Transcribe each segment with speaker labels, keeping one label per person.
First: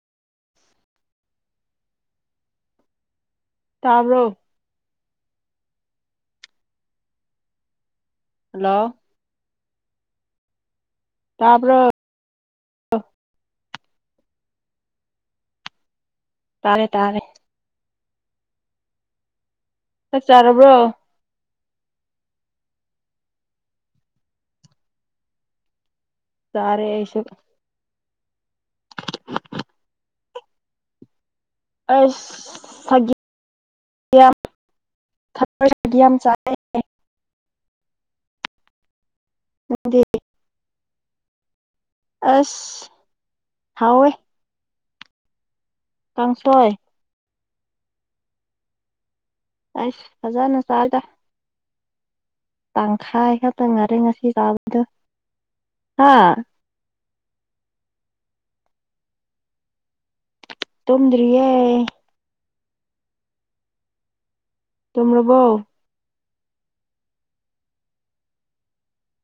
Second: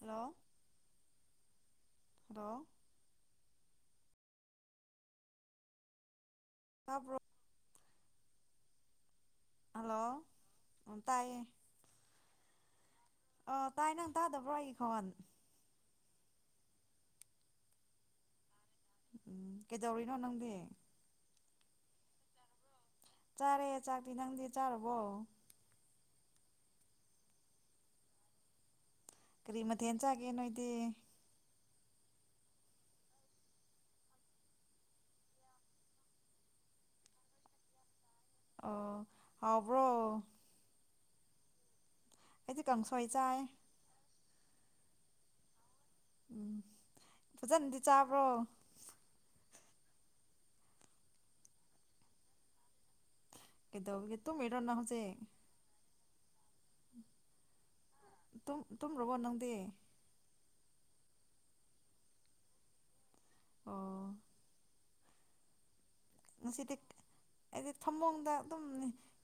Speaker 1: hello ꯗꯣ
Speaker 2: ꯇꯥꯔꯣ
Speaker 1: ꯍꯥꯕ꯭ꯔꯣ
Speaker 2: ꯍꯜꯂꯣ
Speaker 1: ꯍꯜꯂꯣ ꯇꯥꯏꯌꯦ
Speaker 2: ꯇꯥꯕ꯭ꯔꯣ
Speaker 1: ꯑ ꯇꯥꯏ ꯅꯪ ꯇꯥꯗꯕ꯭ꯔꯣ ꯑꯩꯒꯤ ꯈꯪꯋꯥꯜ
Speaker 2: ꯇꯥꯔꯦ ꯇꯥꯔꯦ
Speaker 1: ꯎꯝ ꯀꯩꯗꯧꯔꯤꯅꯣ
Speaker 2: ꯆꯥꯛ
Speaker 1: ꯅꯪꯗꯤ
Speaker 2: ꯆꯥꯔꯕ꯭ꯔꯣ
Speaker 1: ꯆꯥꯔꯦ ꯆꯥꯛꯇꯤ ꯅꯪꯗꯤ ꯆꯥꯔꯕꯣ
Speaker 2: ꯁꯔꯦꯁꯨ
Speaker 1: ꯀꯔꯤ ꯃꯊꯦꯜ ꯆꯥꯒꯦ ꯅꯣꯏꯗꯤ
Speaker 2: ꯑꯩꯁ [inaudible]
Speaker 1: ꯍꯥꯥꯎꯕ꯭ꯔꯣ
Speaker 2: ꯑꯁ
Speaker 1: ꯆꯥꯏ
Speaker 2: ꯍꯦ
Speaker 1: ꯎꯝ
Speaker 2: ꯀꯥꯡꯁꯣꯏ
Speaker 1: ꯐꯖꯅꯗꯤ ꯆꯥꯕ꯭ꯔꯣ
Speaker 2: ꯑꯁ ꯐꯖꯅ ꯁꯥꯢꯗ ꯇꯪ ꯍꯥꯏ ꯈꯛꯇ ꯉꯥꯔꯦ
Speaker 1: ꯀꯩꯗꯧꯒꯦ
Speaker 2: ꯉꯁꯤ
Speaker 1: ꯇꯨꯝꯃꯤꯔꯣ ꯅꯪ
Speaker 2: ꯁꯥꯕꯗꯨ
Speaker 1: ꯍꯧꯖꯤꯛ
Speaker 2: ꯍꯥꯥ
Speaker 1: ꯇꯨꯝ ꯇꯨꯝꯔꯣꯕꯣ ꯅꯪꯗꯤ
Speaker 2: ꯇꯨꯝꯗ꯭ꯔꯤꯌꯦ
Speaker 1: ꯑꯣ
Speaker 2: ꯇꯨꯝꯔꯕꯣ
Speaker 1: ꯉꯁꯤꯗꯤ ꯑꯩꯗꯤ ꯐꯃꯣꯡꯗ ꯑꯗꯨꯝ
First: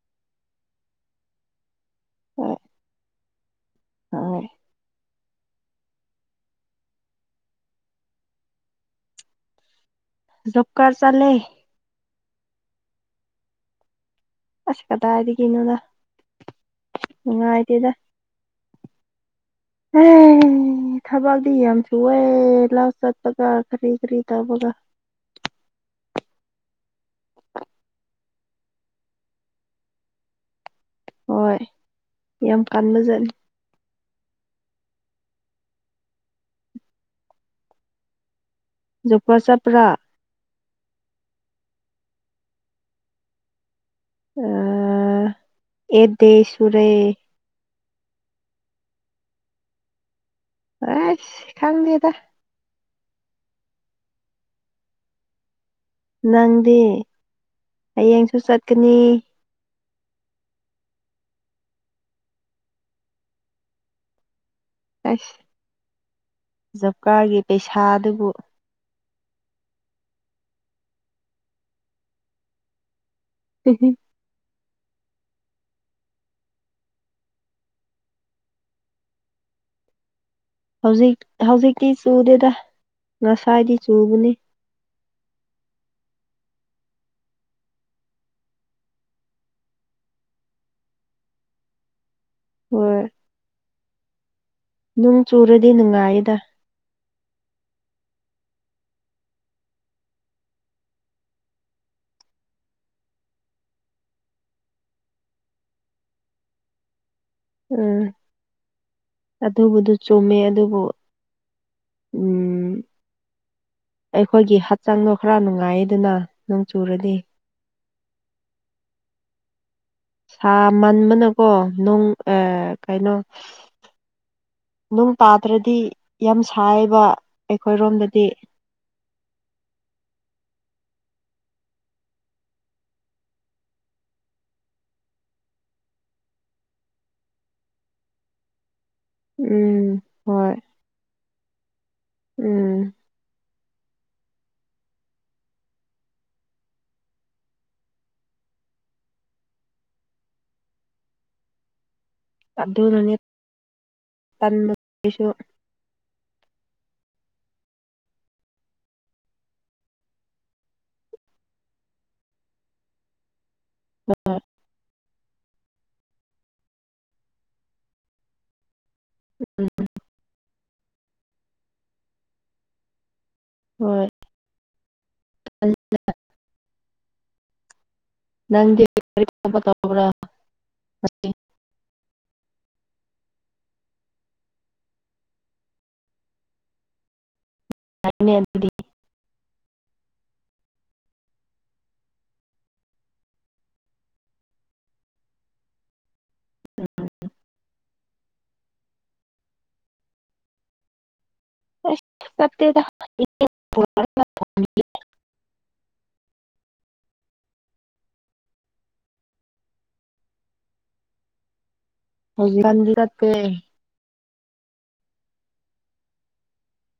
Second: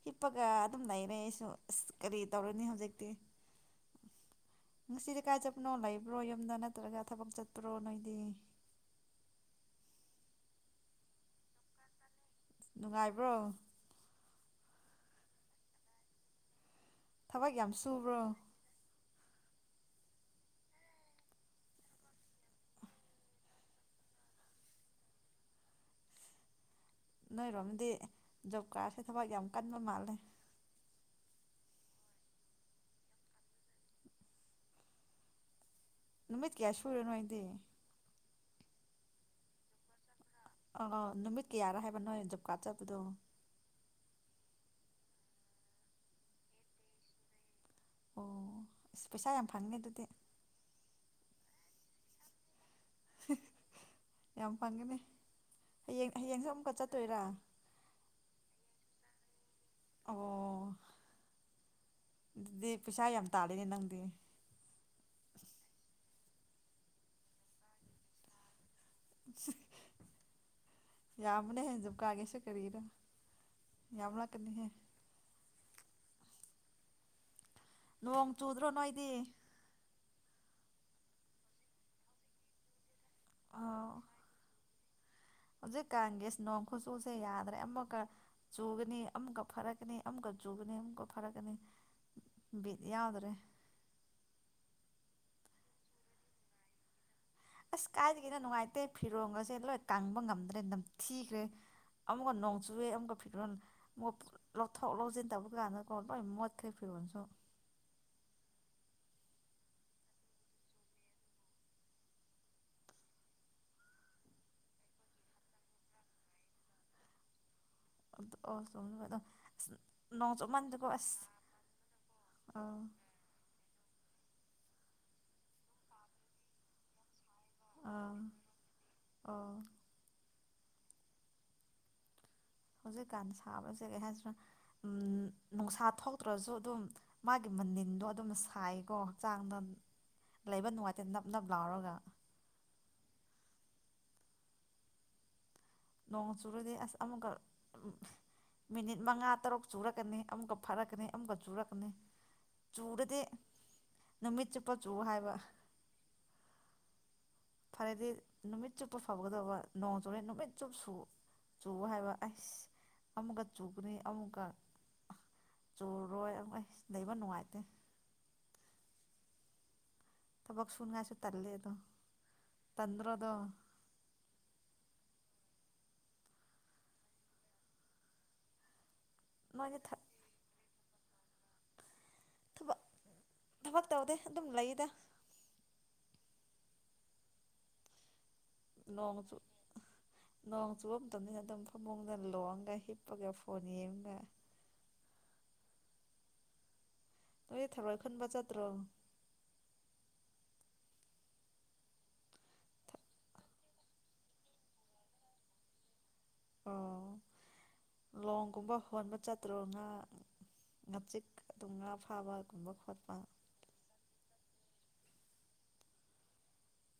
Speaker 1: ꯍꯤꯞꯄꯒ ꯑꯗꯨꯝ ꯂꯩꯔꯦ ꯑꯩꯁꯨ ꯑꯁ ꯀꯔꯤ ꯇꯧꯔꯅꯤ ꯍꯧꯖꯤꯛꯇꯤ
Speaker 2: ꯍꯣꯢ
Speaker 1: ꯪꯉꯁꯤꯗꯤ ꯀꯥꯏ ꯆꯠꯄꯅꯣ ꯂꯩꯕ꯭ꯔꯣ ꯌꯨꯝꯗ ꯅꯠꯇ꯭ꯔꯒ ꯊꯕꯛ ꯆꯠꯄ꯭ꯔꯣ ꯅꯣꯏꯗꯤ
Speaker 2: ꯖꯣꯕꯀꯔ ꯆꯠꯂꯦ
Speaker 1: ꯅꯨꯡꯉꯥꯏꯕ꯭ꯔꯣ
Speaker 2: ꯑꯁ ꯀꯗꯥꯢꯗꯒꯤꯅꯣꯗ
Speaker 1: ꯊꯕꯛ ꯌꯥꯝ ꯁꯨꯕ꯭ꯔꯣ
Speaker 2: ꯑꯦ ꯊꯕꯛꯗꯤ ꯌꯥꯝ ꯁꯨꯋꯦ ꯂꯧ ꯆꯠꯄꯒ ꯀꯔꯤ ꯀꯔꯤ ꯇꯧꯕꯒ
Speaker 1: ꯅꯣꯏꯔꯣꯝꯗꯤ ꯖꯣꯕ ꯀꯥꯔꯁꯦ ꯊꯕꯛ ꯌꯥꯝ ꯀꯟꯕ ꯃꯥꯜꯂꯦ
Speaker 2: ꯍꯣꯏ ꯌꯥꯝ ꯀꯟꯕꯖꯥꯠꯅꯤ
Speaker 1: ꯅꯨꯃꯤꯠ ꯀꯌꯥ ꯁꯨꯔꯦ ꯅꯣꯢꯗꯤ
Speaker 2: ꯖꯣꯕꯀꯥꯔ ꯆꯠꯄ꯭ꯔꯥ
Speaker 1: ꯑꯑꯥ ꯅꯨꯃꯤꯠ ꯀꯌꯥꯔ ꯍꯥꯏꯕ ꯅꯣꯏ ꯖꯣꯕ ꯀꯥꯠ ꯆꯠꯄꯗꯣ
Speaker 2: ꯑꯦ ꯑꯦꯠꯗꯦ ꯁꯨꯔꯦ
Speaker 1: ꯑꯣ ꯑꯁ ꯄꯩꯁꯥ ꯌꯥꯝ ꯐꯪꯅꯤ ꯗꯨꯗꯤ
Speaker 2: ꯑꯁ ꯈꯪꯗꯦꯗ
Speaker 1: ꯌꯥꯝ ꯐꯪꯒꯅꯤ ꯍꯌꯦꯡ ꯍꯌꯦꯡꯁꯨ ꯑꯃꯨꯛꯀ
Speaker 2: ꯅꯪꯗꯤ
Speaker 1: ꯆꯠꯇꯣꯏꯔꯥ
Speaker 2: ꯍꯌꯦꯡꯁꯨ ꯆꯠꯀꯅꯤ
Speaker 1: ꯑꯣ ꯑꯗꯨꯗꯤ ꯄꯩꯁꯥ ꯌꯥꯝ ꯇꯥꯜꯂꯦꯅꯦ ꯅꯪꯗꯤ
Speaker 2: ꯑꯁ ꯖꯣꯕꯀꯥꯔꯒꯤ ꯄꯩꯁꯥ ꯑꯗꯨꯕꯨ
Speaker 1: ꯌꯥꯝꯕꯅꯦꯍꯦ ꯖꯣꯕꯀꯥꯔꯒꯤꯁꯨ ꯀꯔꯤꯔ ꯌꯥꯝꯂꯛꯀꯅꯤꯍꯦ ꯅꯣꯡ ꯆꯨꯗ꯭ꯔꯣ ꯅꯣꯏꯗꯤ
Speaker 2: ꯍꯧꯖꯤꯛ ꯍꯧꯖꯤꯛꯇꯤ ꯆꯨꯗꯦꯗ ꯉꯁꯥꯏꯗꯤ ꯆꯨꯕꯅꯤ
Speaker 1: ꯍꯨꯖꯤꯛꯀꯥꯟꯒꯦꯁ ꯅꯣꯡ ꯈꯨꯠꯆꯨꯁꯦ ꯌꯥꯗ꯭ꯔꯦ ꯑꯃꯛꯀ ꯆꯨꯒꯅꯤ ꯑꯃꯛꯒ ꯐꯔꯛꯀꯅꯤ ꯑꯃꯨꯛꯀ ꯆꯨꯒꯅꯤ ꯑꯃꯨꯛꯀ ꯐꯔꯛꯀꯅꯤ ꯕꯤꯠ
Speaker 2: ꯍꯣꯏ
Speaker 1: ꯌꯥꯎꯗꯔꯦ
Speaker 2: ꯅꯨꯡ ꯆꯨꯔꯗꯤ ꯅꯨꯡꯉꯥꯏꯌꯦꯗ
Speaker 1: ꯑꯁ ꯀꯥꯏꯗꯒꯤꯅꯣ ꯅꯨꯡꯉꯥꯏꯇꯦ ꯐꯤꯔꯣꯡꯒꯁꯦ ꯂꯣꯏꯠ ꯀꯪꯕ ꯉꯝꯗ꯭ꯔꯦ ꯅꯝꯊꯤꯈ꯭ꯔꯦ ꯑꯃꯨꯛꯀ ꯅꯣꯡ ꯆꯨꯋꯦ ꯑꯃꯨꯛꯀ ꯐꯤꯔꯣꯜ ꯃꯨꯛ ꯂꯧꯊꯣꯛ ꯂꯧꯖꯤꯟ ꯇꯧꯕ ꯀꯥꯟꯗꯀꯣ ꯂꯣꯏ ꯃꯣꯠꯈ꯭ꯔꯦ ꯐꯤꯔꯣꯜꯁꯨ
Speaker 2: ꯎꯝ ꯑꯗꯨꯕꯨꯗꯨ ꯆꯨꯝꯃꯦ ꯑꯗꯨꯕꯨ ꯎꯝ ꯑꯩꯈꯣꯏꯒꯤ ꯍꯛꯆꯥꯡꯗꯣ ꯈꯔ ꯅꯨꯡꯉꯥꯏꯌꯦꯗꯅ ꯅꯣꯡ ꯆꯨꯔꯗꯤ
Speaker 1: [unintelligible]
Speaker 2: ꯁꯥ
Speaker 1: ꯆꯨꯞꯃꯟꯗꯀꯣ ꯑꯁ
Speaker 2: ꯃꯟꯕꯅꯀꯣ ꯅꯣꯡ ꯑꯥ ꯀꯩꯅꯣ ꯅꯨꯡ ꯇꯥꯗ꯭ꯔꯗꯤ ꯌꯥꯝ ꯁꯥꯏꯕ
Speaker 1: ꯑꯥ
Speaker 2: ꯑꯩꯈꯣꯏꯔꯣꯝꯗꯗꯤ
Speaker 1: ꯑꯥ ꯍꯧꯖꯤꯛꯀꯥꯟ ꯁꯥꯕꯁꯦ ꯀꯩ ꯍꯥꯏꯁꯤꯅ ꯅꯨꯡꯁꯥ ꯊꯣꯛꯇ꯭ꯔꯁꯨ ꯑꯗꯨꯝ ꯃꯥꯒꯤ ꯃꯅꯤꯟꯗꯣ ꯑꯗꯨꯝ ꯁꯥꯏ ꯀꯣ ꯍꯛꯆꯥꯡꯗ
Speaker 2: ꯎꯝ ꯍꯣꯏ
Speaker 1: ꯂꯩꯕ ꯅꯨꯡꯉꯥꯏꯇꯦ ꯅꯞꯅꯕ ꯂꯥꯥꯎꯔꯒ
Speaker 2: ꯎꯝ
Speaker 1: ꯅꯣꯡ ꯆꯨꯔꯗꯤ ꯑꯁ ꯑꯃꯨꯛꯀ ꯃꯤꯅꯤꯠ ꯃꯉꯥ ꯇꯔꯨꯛ ꯆꯨꯔꯛꯀꯅꯤ ꯑꯃꯨꯛꯀ ꯐꯥꯔꯛꯀꯅꯤ ꯑꯃꯨꯛꯀ ꯆꯨꯔꯛꯀꯅꯤ
Speaker 2: ꯑꯗꯨꯅꯅꯦ
Speaker 1: ꯆꯨꯔꯗꯤ ꯅꯨꯃꯤꯠ ꯆꯨꯞꯄ
Speaker 2: ꯇꯟꯕ
Speaker 1: ꯆꯨ
Speaker 2: ꯑꯩꯁꯨ
Speaker 1: ꯍꯥꯏꯕ ꯐꯔꯦꯗꯤ ꯅꯨꯃꯤꯠ ꯆꯨꯞꯄ ꯐꯒꯗꯧꯕ ꯅꯣꯡ ꯆꯨꯦ ꯅꯨꯃꯤꯠ ꯆꯨꯞ ꯆꯨꯕ ꯍꯥꯏꯕ ꯑꯩꯁ ꯑꯃꯨꯛꯀ ꯆꯨꯒꯅꯤ ꯑꯃꯨꯛꯀ ꯆꯨꯔꯣꯏ ꯑꯩ ꯂꯩꯕ ꯅꯨꯡꯉꯥꯏꯇꯦ
Speaker 2: ꯎꯝ
Speaker 1: ꯇꯕꯣꯛ ꯁꯟ ꯉꯁꯨ ꯇꯂꯦꯗ ꯄꯟꯗ꯭ꯔꯣꯗ
Speaker 2: ꯍꯣꯏ ꯅꯗ
Speaker 1: ꯅꯣꯏꯗꯤ
Speaker 2: ꯔꯤꯇꯥꯕꯔꯥ
Speaker 1: ꯕ ꯊꯕꯛ ꯇꯧꯗꯦ ꯑꯗꯨꯝ ꯂꯩꯗ
Speaker 2: ꯑꯗꯨꯗꯤ
Speaker 1: [unintelligible] ꯃꯇꯝꯅꯤꯅꯤꯅ ꯑꯗꯨꯝ ꯐꯃꯨꯡꯗ ꯂꯣꯡꯑꯒ ꯍꯤꯞꯄꯒ ꯐꯣꯟ ꯌꯦꯡꯒ ꯅ ꯊꯔꯣꯏ ꯈꯟꯕ ꯆꯠꯇ꯭ꯔꯣ
Speaker 2: [unintelligible]
Speaker 1: ꯑꯣ ꯂꯣꯡꯒꯨꯝꯕ ꯍꯣꯟꯕ ꯆꯠꯇ꯭ꯔꯣ ꯉꯥ ꯉꯥꯆꯤꯛ ꯑꯗꯨꯝ ꯉꯥ
Speaker 2: ꯍꯧꯖꯤ
Speaker 1: ꯐꯥꯕꯒꯨꯝꯕ ꯈꯣꯠꯄ
Speaker 2: ꯆꯠꯄꯦ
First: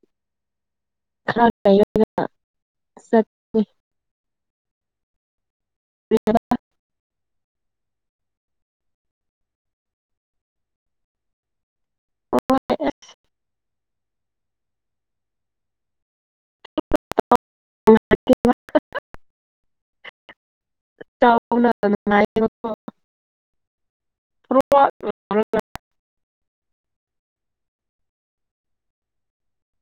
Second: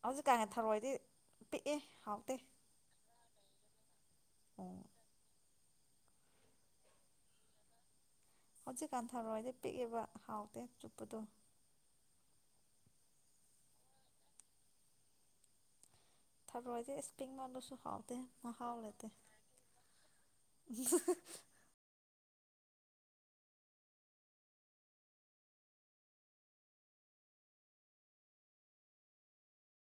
Speaker 1: ꯍꯧꯖꯤꯛ ꯀꯥꯟꯉꯦ ꯊꯔꯋꯥꯣꯏ
Speaker 2: ꯈꯥ
Speaker 1: ꯎꯝ
Speaker 2: [unintelligible]
Speaker 1: ꯍꯧꯖꯤꯛꯀꯥꯟ ꯊꯔꯣꯏꯗꯤ ꯄꯤꯛꯑꯦꯕ ꯍꯥꯎꯇꯦ ꯆꯨꯞꯄꯗꯣ
Speaker 2: ꯑꯣ
Speaker 1: ꯊꯕ ꯏꯁ ꯄꯗꯁꯨꯨꯈ ꯃꯍꯈ ꯂꯩꯇ
Speaker 2: ꯊ꯭ꯔ